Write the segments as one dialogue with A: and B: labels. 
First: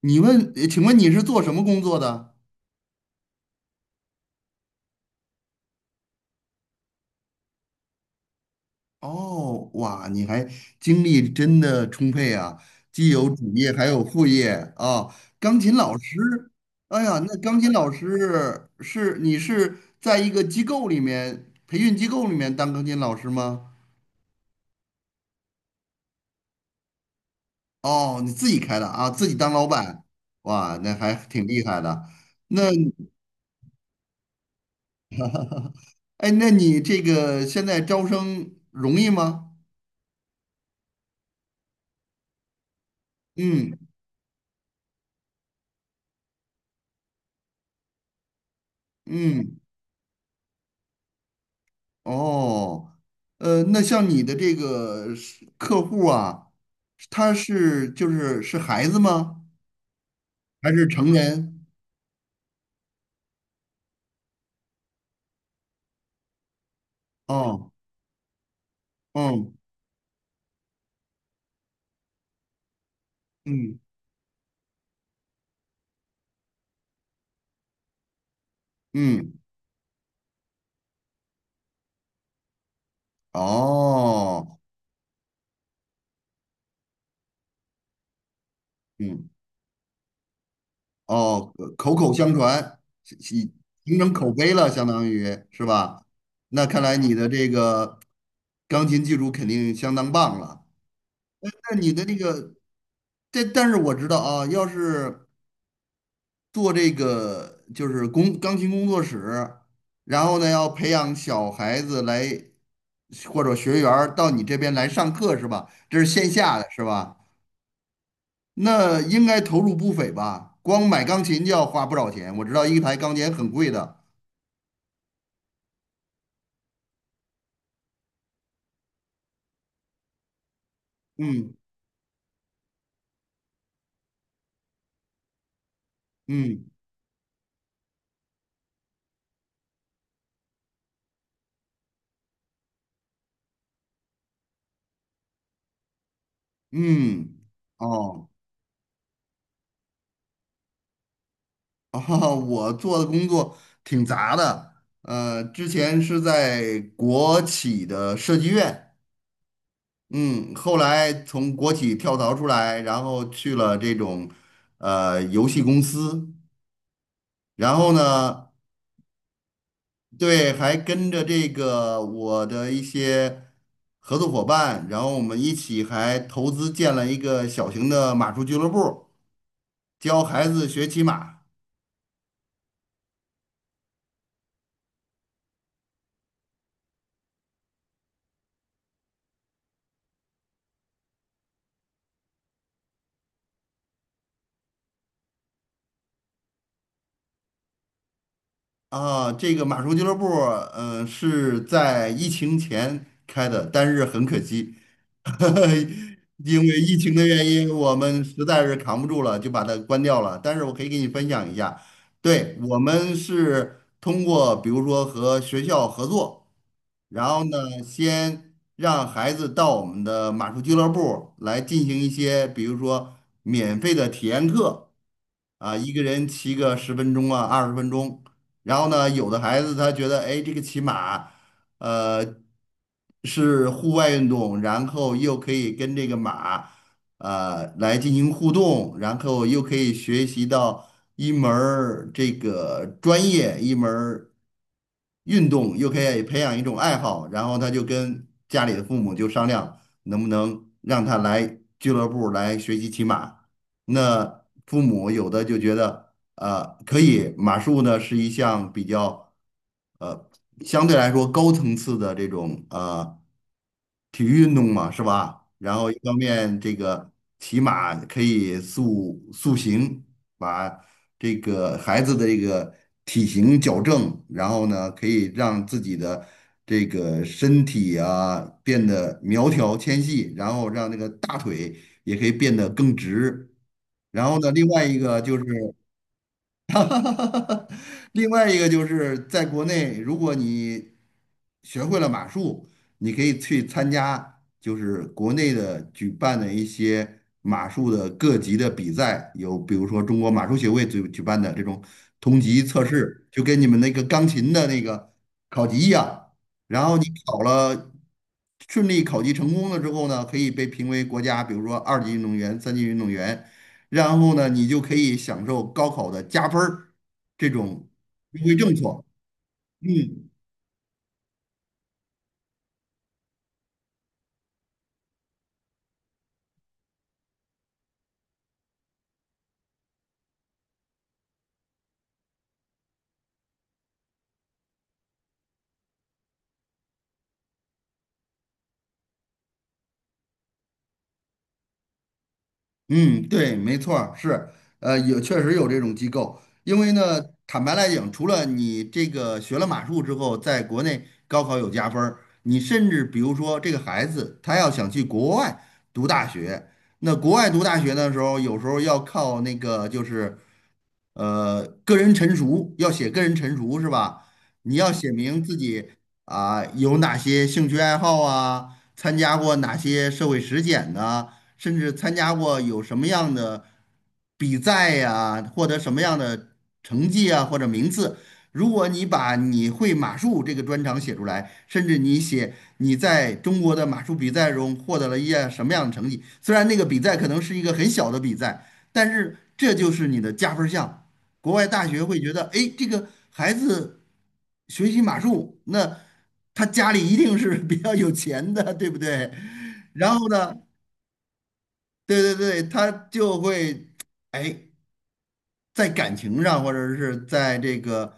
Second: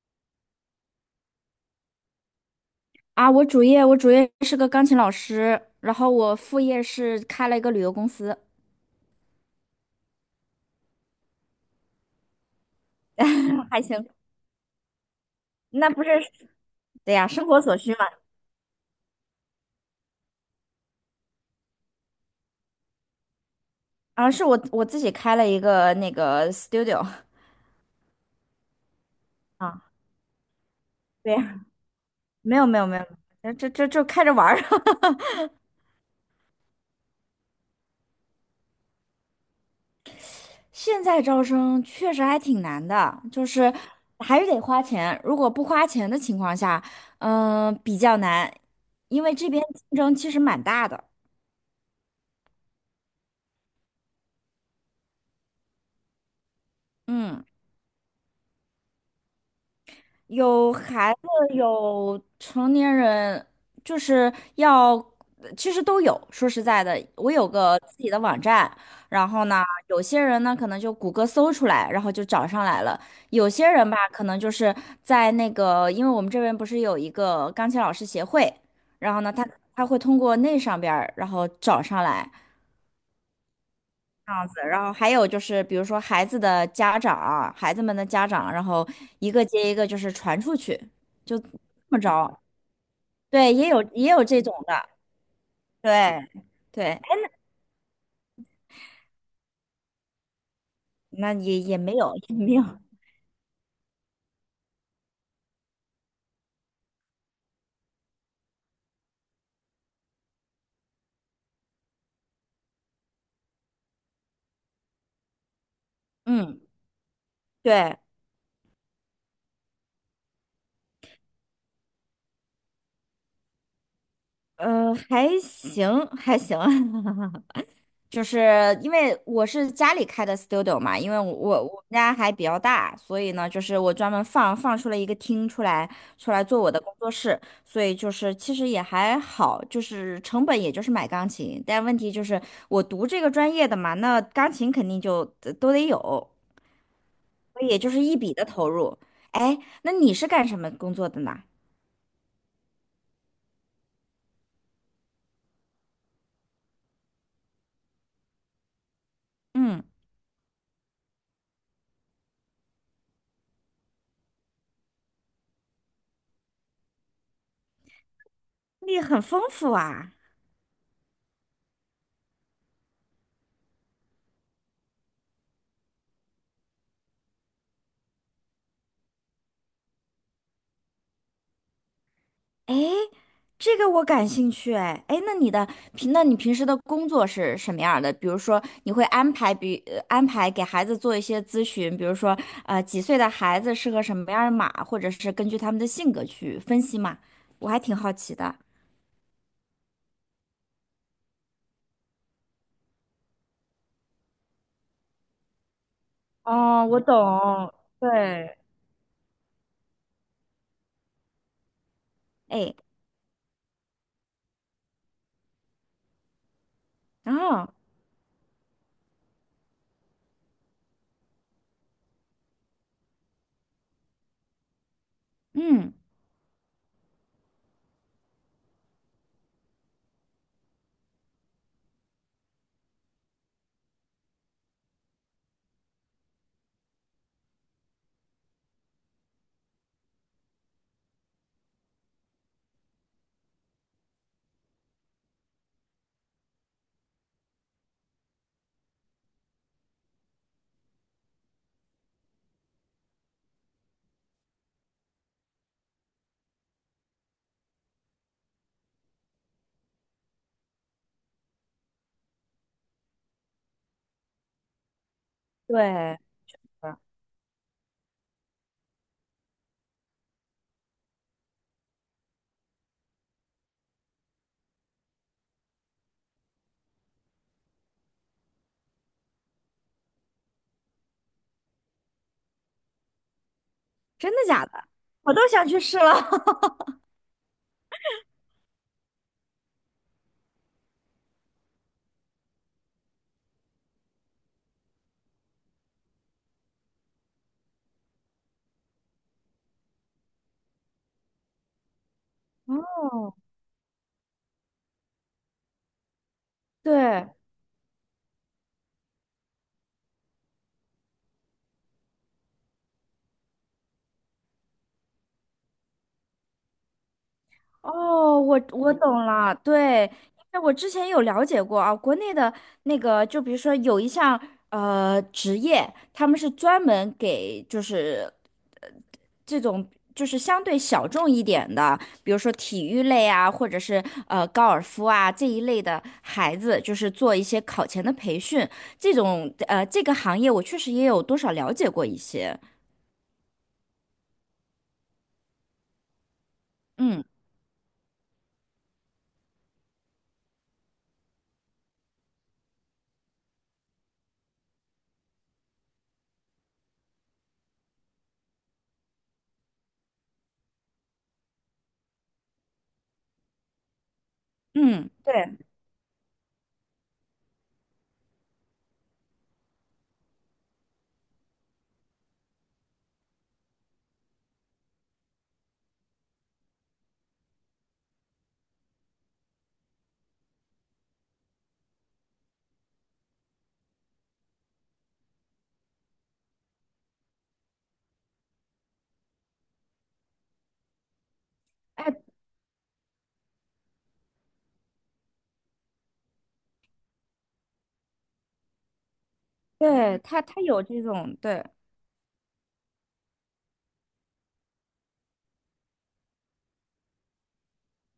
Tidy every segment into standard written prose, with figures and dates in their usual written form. A: 你问，请问你是做什么工作的？
B: 啊，我主业是个钢琴老师，然后我副业是开了一个旅游公司，
A: 哦，哇，你还精力真的充沛啊，既有主 业
B: 还
A: 还有
B: 行。
A: 副业啊。钢琴
B: 那
A: 老
B: 不是，
A: 师，哎
B: 对
A: 呀，
B: 呀，
A: 那
B: 生
A: 钢
B: 活
A: 琴
B: 所
A: 老
B: 需嘛。
A: 师是你是在一个机构里面，培训机构里面当钢琴老师吗？
B: 啊，是我自己开了一个那个 studio
A: 哦，你自己开的啊，自己当老
B: 啊
A: 板，哇，那还
B: 对
A: 挺
B: 呀，
A: 厉害的。
B: 没
A: 那，
B: 有没有没有，这就开着玩儿。
A: 哎，那你这个现在招生容易吗？
B: 现在招生确实还挺难的，就是
A: 嗯
B: 还是得花钱。如果不花钱的情况下，比较难，因为这
A: 嗯。
B: 边竞争其实蛮大的。
A: 哦，那像你的这个是客户啊，他
B: 嗯。
A: 是就是是孩子吗？还
B: 有
A: 是成
B: 孩子，
A: 人？
B: 有成年人，就是要，其实都有。说实在的，我有
A: 哦，
B: 个自己的网站，然后
A: 嗯
B: 呢，有些人呢可能就谷歌搜出来，然后就找上来了；有些
A: 嗯
B: 人吧，可能就是在那个，因为我们这边不是有一个钢琴老师协会，然后呢，
A: 嗯，
B: 他会通过那上边儿，然后找上来。这样
A: 哦，
B: 子，然后还有就是，比如说孩子的家长，孩子们的家长，然后
A: 嗯
B: 一个接一个就是传出去，就这
A: 哦，口
B: 么
A: 口相
B: 着。
A: 传，
B: 对，也有
A: 形
B: 也
A: 成
B: 有
A: 口
B: 这
A: 碑
B: 种
A: 了，相
B: 的，
A: 当于是吧？
B: 对
A: 那看
B: 对，
A: 来
B: 哎
A: 你的这个钢琴技术肯定相当棒了。
B: 那也
A: 那
B: 也
A: 你
B: 没
A: 的
B: 有
A: 那
B: 也
A: 个，
B: 没有，
A: 但是我知道啊，要是做这个就是工钢琴工作室，然后呢要培养小孩子来或者学员儿到你这边来上课是吧？这是线下
B: 嗯，
A: 的是吧？
B: 对，
A: 那应该投入不菲吧？光买钢琴就要花不少钱，我知道一台钢琴很贵的。
B: 还行还行，就是因为我是家里开的 studio 嘛，因为我
A: 嗯
B: 我我们家还比较大，所以呢，就是我专门放出了一个厅出来，出来做
A: 嗯
B: 我的工作室，所以就是其实也还好，就是成本也就是买钢琴，但问题就是我读这个专业的嘛，那钢琴肯定就都得有，
A: 嗯，
B: 所以也就是一
A: 哦，
B: 笔的投入。哎，那你是干什么工作的呢？
A: 啊，我做的工作挺杂的，之前是在国企的设计院。
B: 嗯，
A: 嗯，后来从国企跳槽出来，然后去了这种游戏公司，然后呢，
B: 你很丰富啊。
A: 对，还跟着这个我的一些合作伙伴，然后我们一起还投资建了一个小型的马术俱乐部，教孩子学骑马。
B: 诶，这个我感兴趣哎。诶，那你平时的工作是什么样儿的？比如说，你会安排给孩子做一些咨询，比如说，几岁的孩子适合什么样儿的码，或者是根据他们的性格去分析嘛？我还挺好奇的。
A: 啊，这个马术俱乐部，嗯、是在疫情前开的，但是很可惜，因为
B: 哦，
A: 疫
B: 我
A: 情的原因，
B: 懂，
A: 我们实
B: 对
A: 在是扛不住了，就把它关掉了。但是我可以给你分享一下，对，
B: 诶，
A: 我们是通过比如说和学校合作。然后
B: 哦，
A: 呢，先让孩子到我们的马术俱乐部来进行一些，比如说免费的体验课啊，一
B: 嗯，
A: 个人骑个十分钟啊，20分钟。然后呢，有的孩子他觉得，哎，这个骑马，呃，是户外运动，然后又可以跟这个马。来进行互动，然后又可以学习到一门儿这个专业，一门儿运动，又可以培养一种爱好，然后他就跟家里的父母就商量，能不能让他来俱乐部儿来学习骑马。那父母有的就觉得，可以，马术呢是一项比较，呃，相对来说高层次的这种体育运动嘛，是吧？然后一方
B: 对，
A: 面这个骑马可以塑形，把这个孩子的这个体型矫正，然后呢，可以让自己的这个身体啊变得苗条纤细，然后让那个大腿也可以变得更直。然
B: 真的
A: 后呢，
B: 假
A: 另外
B: 的？
A: 一个
B: 我
A: 就是。
B: 都想去试了。
A: 另外一个就是在国内，如果你学会了马术，你可以去参加就是国内的举办的一些马术的各级的比赛，有比如说中国马术协会举办的这种同级测试，
B: 哦，
A: 就跟你们那个钢琴的那个考级一样。然后你
B: 对。
A: 考了，顺利考级成功了之后呢，可以被评为国家，比如说二级运动员、三级运动员。然后呢，你就可以享受高考的加分儿这种
B: 哦，
A: 优惠
B: 我
A: 政
B: 我
A: 策。
B: 懂了，对，
A: 嗯，
B: 因为我之前有了解过啊，国内的那个，就比如说有一项职业，他们是专门给就是呃这种就是相对小众一点的，比如说体育类啊，或者是高尔夫啊这一类的孩子，就是做一些考前的培训，这个行业我确实也有多少了解过一些，
A: 嗯，对，没错儿，是，有确实有这种机构，因为呢，
B: 嗯
A: 坦白来讲，除了你这个学了马术之后，在国内高考有加分儿，你甚至比如说这个孩子他要想去国外读大学，那国外读大学的时候，有时候要靠那个就是个人陈述，要写个人陈述是吧？你要写
B: 嗯，
A: 明自
B: 对，
A: 己啊、有哪些兴趣爱好啊，参加过哪些社会实践呢？甚至参加过有什么样的比赛呀，获得什么样的成绩啊，或者名次。如果你把你会马术这个专长写出来，甚至你写你在中国的马术比赛中获得了一些什么样的成绩，虽然那个比赛可能是一个很小的比赛，但是这就是你的加分项。国外大学
B: 哎，
A: 会觉得，哎，这个孩子学习马术，那他家里一定是比较有钱的，对不对？然
B: 对，
A: 后
B: 他
A: 呢，
B: 他有这种对。
A: 对对对，他就会，哎，在感情上或者是在这个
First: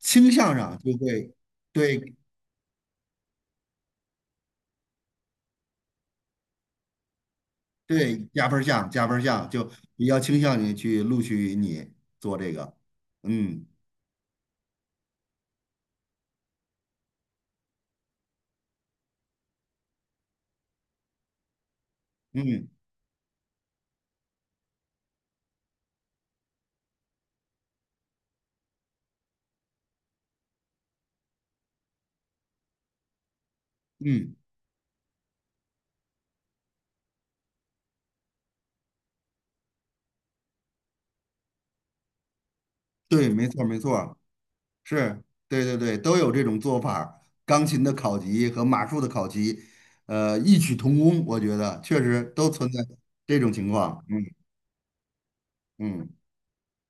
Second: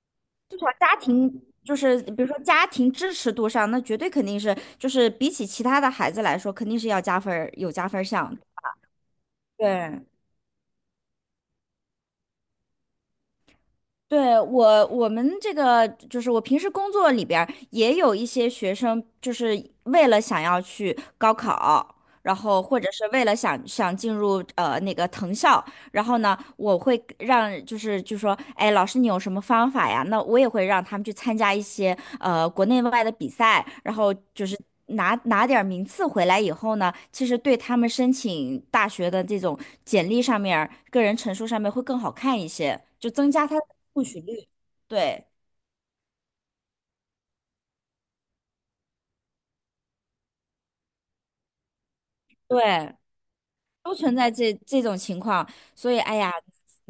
A: 倾向
B: 至少
A: 上，就
B: 家
A: 会
B: 庭就是
A: 对
B: 比如说家庭支持度上，那绝对肯定是就是比起其他的孩子来说，肯定是要加分儿，有加分儿
A: 对
B: 项的
A: 加分儿项加分儿项，就比
B: 对，
A: 较倾向于去录取你做这个。嗯
B: 对，我们这个就是我平时工作里边儿也有一些学生，就是为了想要去高考，然后
A: 嗯
B: 或者是为了想进入那个藤校，然后呢，我会让就是就说，哎，老师你有什么方法呀？那我也会让他们去参加一些国内外的比赛，然后
A: 嗯，
B: 就是拿点儿名次回来以后呢，其实对他们申请大学的这种简历上面儿个人陈述上面会更好看一些，就
A: 对，
B: 增加
A: 没
B: 他。
A: 错儿没错
B: 录
A: 儿，
B: 取率，
A: 是，
B: 对
A: 对对对，都有这种做法儿钢琴的考级和马术的考级，异曲同工，我觉得确实都存在
B: 对，
A: 这种情
B: 都
A: 况。
B: 存
A: 嗯
B: 在这种情况，所以
A: 嗯，
B: 哎呀，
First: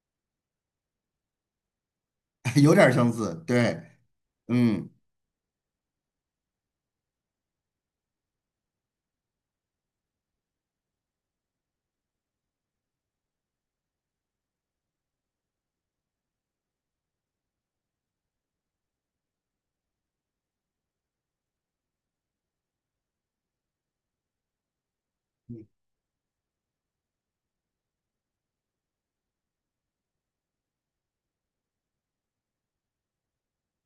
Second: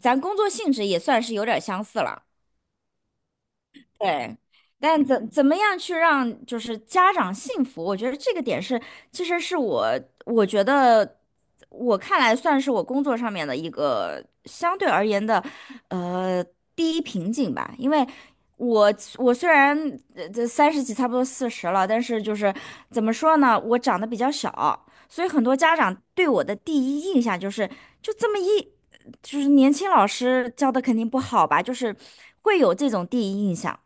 B: 咱工作性质也算是有点相似了。
A: 有点儿相似，对，
B: 对，
A: 嗯。
B: 但怎么样去让就是家长信服？我觉得这个点是，其实是我觉得我看来算是我工作上面的一个相对而言的呃第一瓶颈吧，因为。我我虽然这三十几，差不多四十了，但是就是怎么说呢，我长得比较小，所以很多家长对我的第一印象就是就这么一，就是年轻老师教的肯定不好吧，就是会有这种第一印象。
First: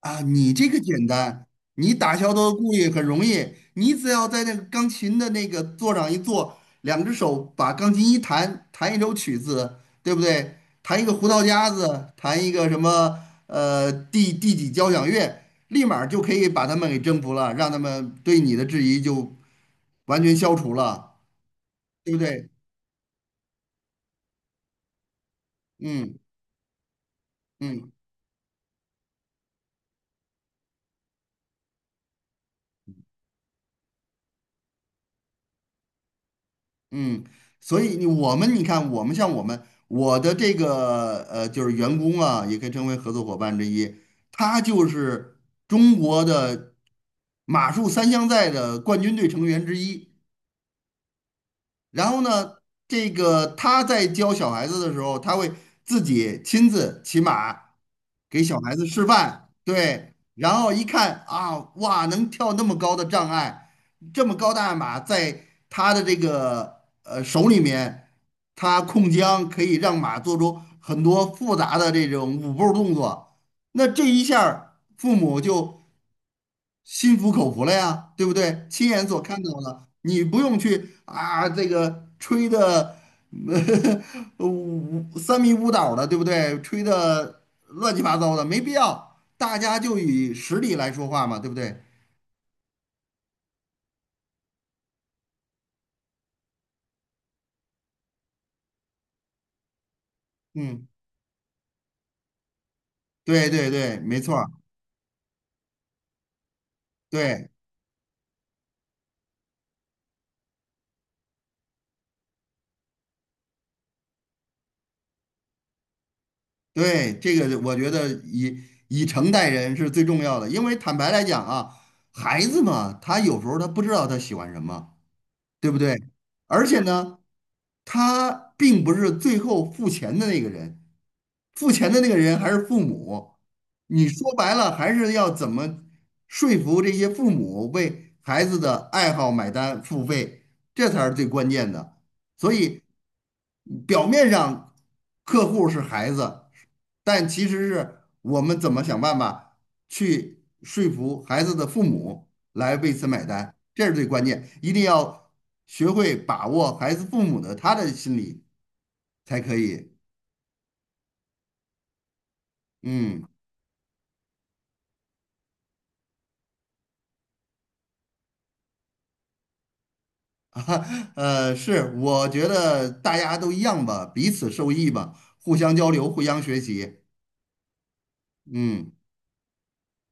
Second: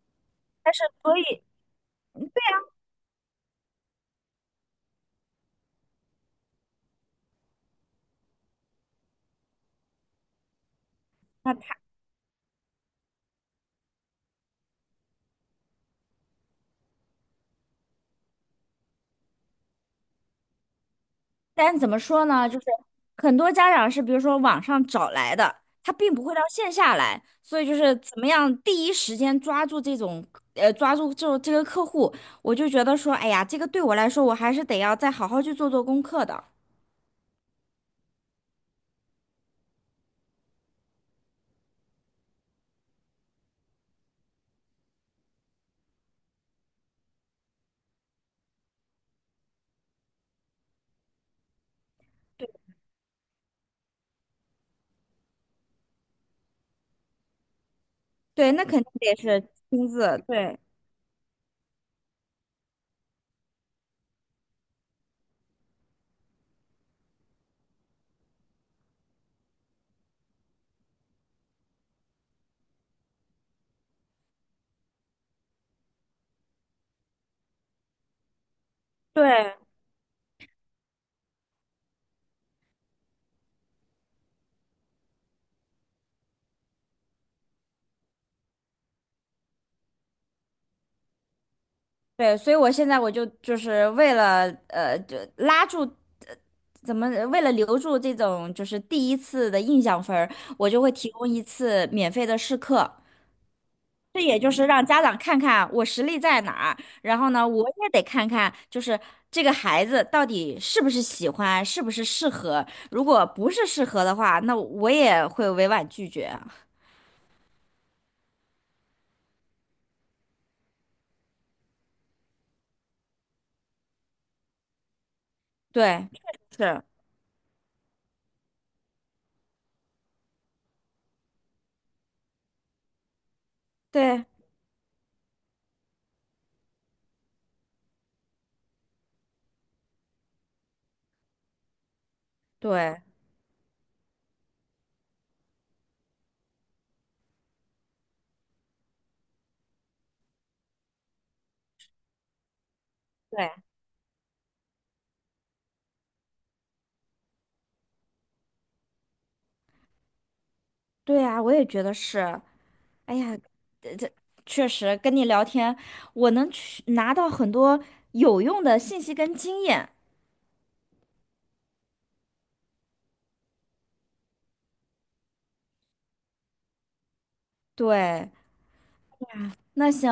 A: 啊，你这
B: 但
A: 个
B: 是
A: 简
B: 所以
A: 单，你打消他的顾虑很容易，你只要在那个钢琴的那个座上一坐，两只手把钢琴一弹，弹一首曲子，对不对？弹一个胡桃
B: 那
A: 夹
B: 他，
A: 子，弹一个什么第几交响乐，立马儿就可以把他们给征服了，让他们对你的质疑就完全消除了，
B: 但是怎么
A: 对不
B: 说呢？
A: 对？
B: 就是很多家长是比如说网上找来的，他并
A: 嗯
B: 不会到线下来，所以就
A: 嗯。
B: 是怎么样第一时间抓住抓住这个客户，我就觉得说，哎呀，这个对我来说，我还是得要再好好去做做功课的。
A: 嗯，所以你我们你看，我们像我的这个就是员工啊，也可以称为合作伙伴之一，他就是中国的马术三项赛的冠军队成员之一。然后呢，这个他在教小孩子的时候，他会自己亲自骑马，给
B: 对，
A: 小
B: 那
A: 孩
B: 肯
A: 子
B: 定
A: 示
B: 得是
A: 范。
B: 亲
A: 对，
B: 自，
A: 然
B: 对
A: 后一看啊，哇，能跳那么高的障碍，这么高大的马，在他的这个手里面，他控缰可以让马做出很多复杂的这种舞步动作。那这一下儿父母就心服口服了呀，对不对？亲眼所看到
B: 对。
A: 了，你不用去啊，这个吹的 五三迷五倒的，对不对？吹的乱七八糟的，没必要。大家就以实力来说话嘛，对不对？
B: 对，所以我现在我就是就拉住，呃怎么为了留住这种就是第一次的印象分儿我就
A: 嗯，
B: 会提供一次免费的试课，
A: 对对对，没
B: 这
A: 错
B: 也
A: 儿
B: 就是让家长看看我实力在哪儿，然后呢，
A: 对
B: 我也得看看就是这个孩子到底是不是喜欢，是不是适合，如果不是适合的话，那我也会委婉拒绝啊。
A: 对，这个我觉得以以诚待人是最重要的，因为坦白来讲啊，孩子嘛，他有时候他不知道他喜欢什么。对不对？
B: 对，确实
A: 而且
B: 是，
A: 呢，他并不是最后付钱的那个人，付钱的那个人还是父母，你
B: 对
A: 说白了还是要怎么说服这些父母为孩子的爱好买单付费，这才是最关键的。所以
B: 对
A: 表面上客户是孩子，但其实是我们怎么想办法去说服孩子的父母来为此买单，
B: 对
A: 这是最关键，一定要学会把握孩子父母的他的心理才可以。
B: 对啊，我也觉得是。哎
A: 嗯。
B: 呀，确实跟你聊天，我能去拿到很多有用的信息跟经验。
A: 是，我觉得大家都一样吧，彼此受益吧，互相交流，互相学习。
B: 对，
A: 嗯，
B: 那行，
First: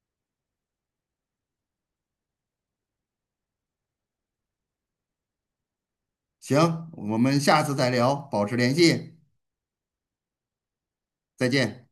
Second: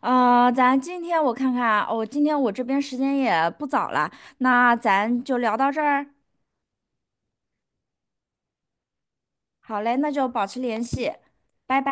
B: 咱今天我看看啊，哦，今天我这边时间也不早了，那咱就聊到这儿。
A: 行，我们下次再聊，保持联系，
B: 好嘞，那就保持联系，
A: 再
B: 拜
A: 见。
B: 拜。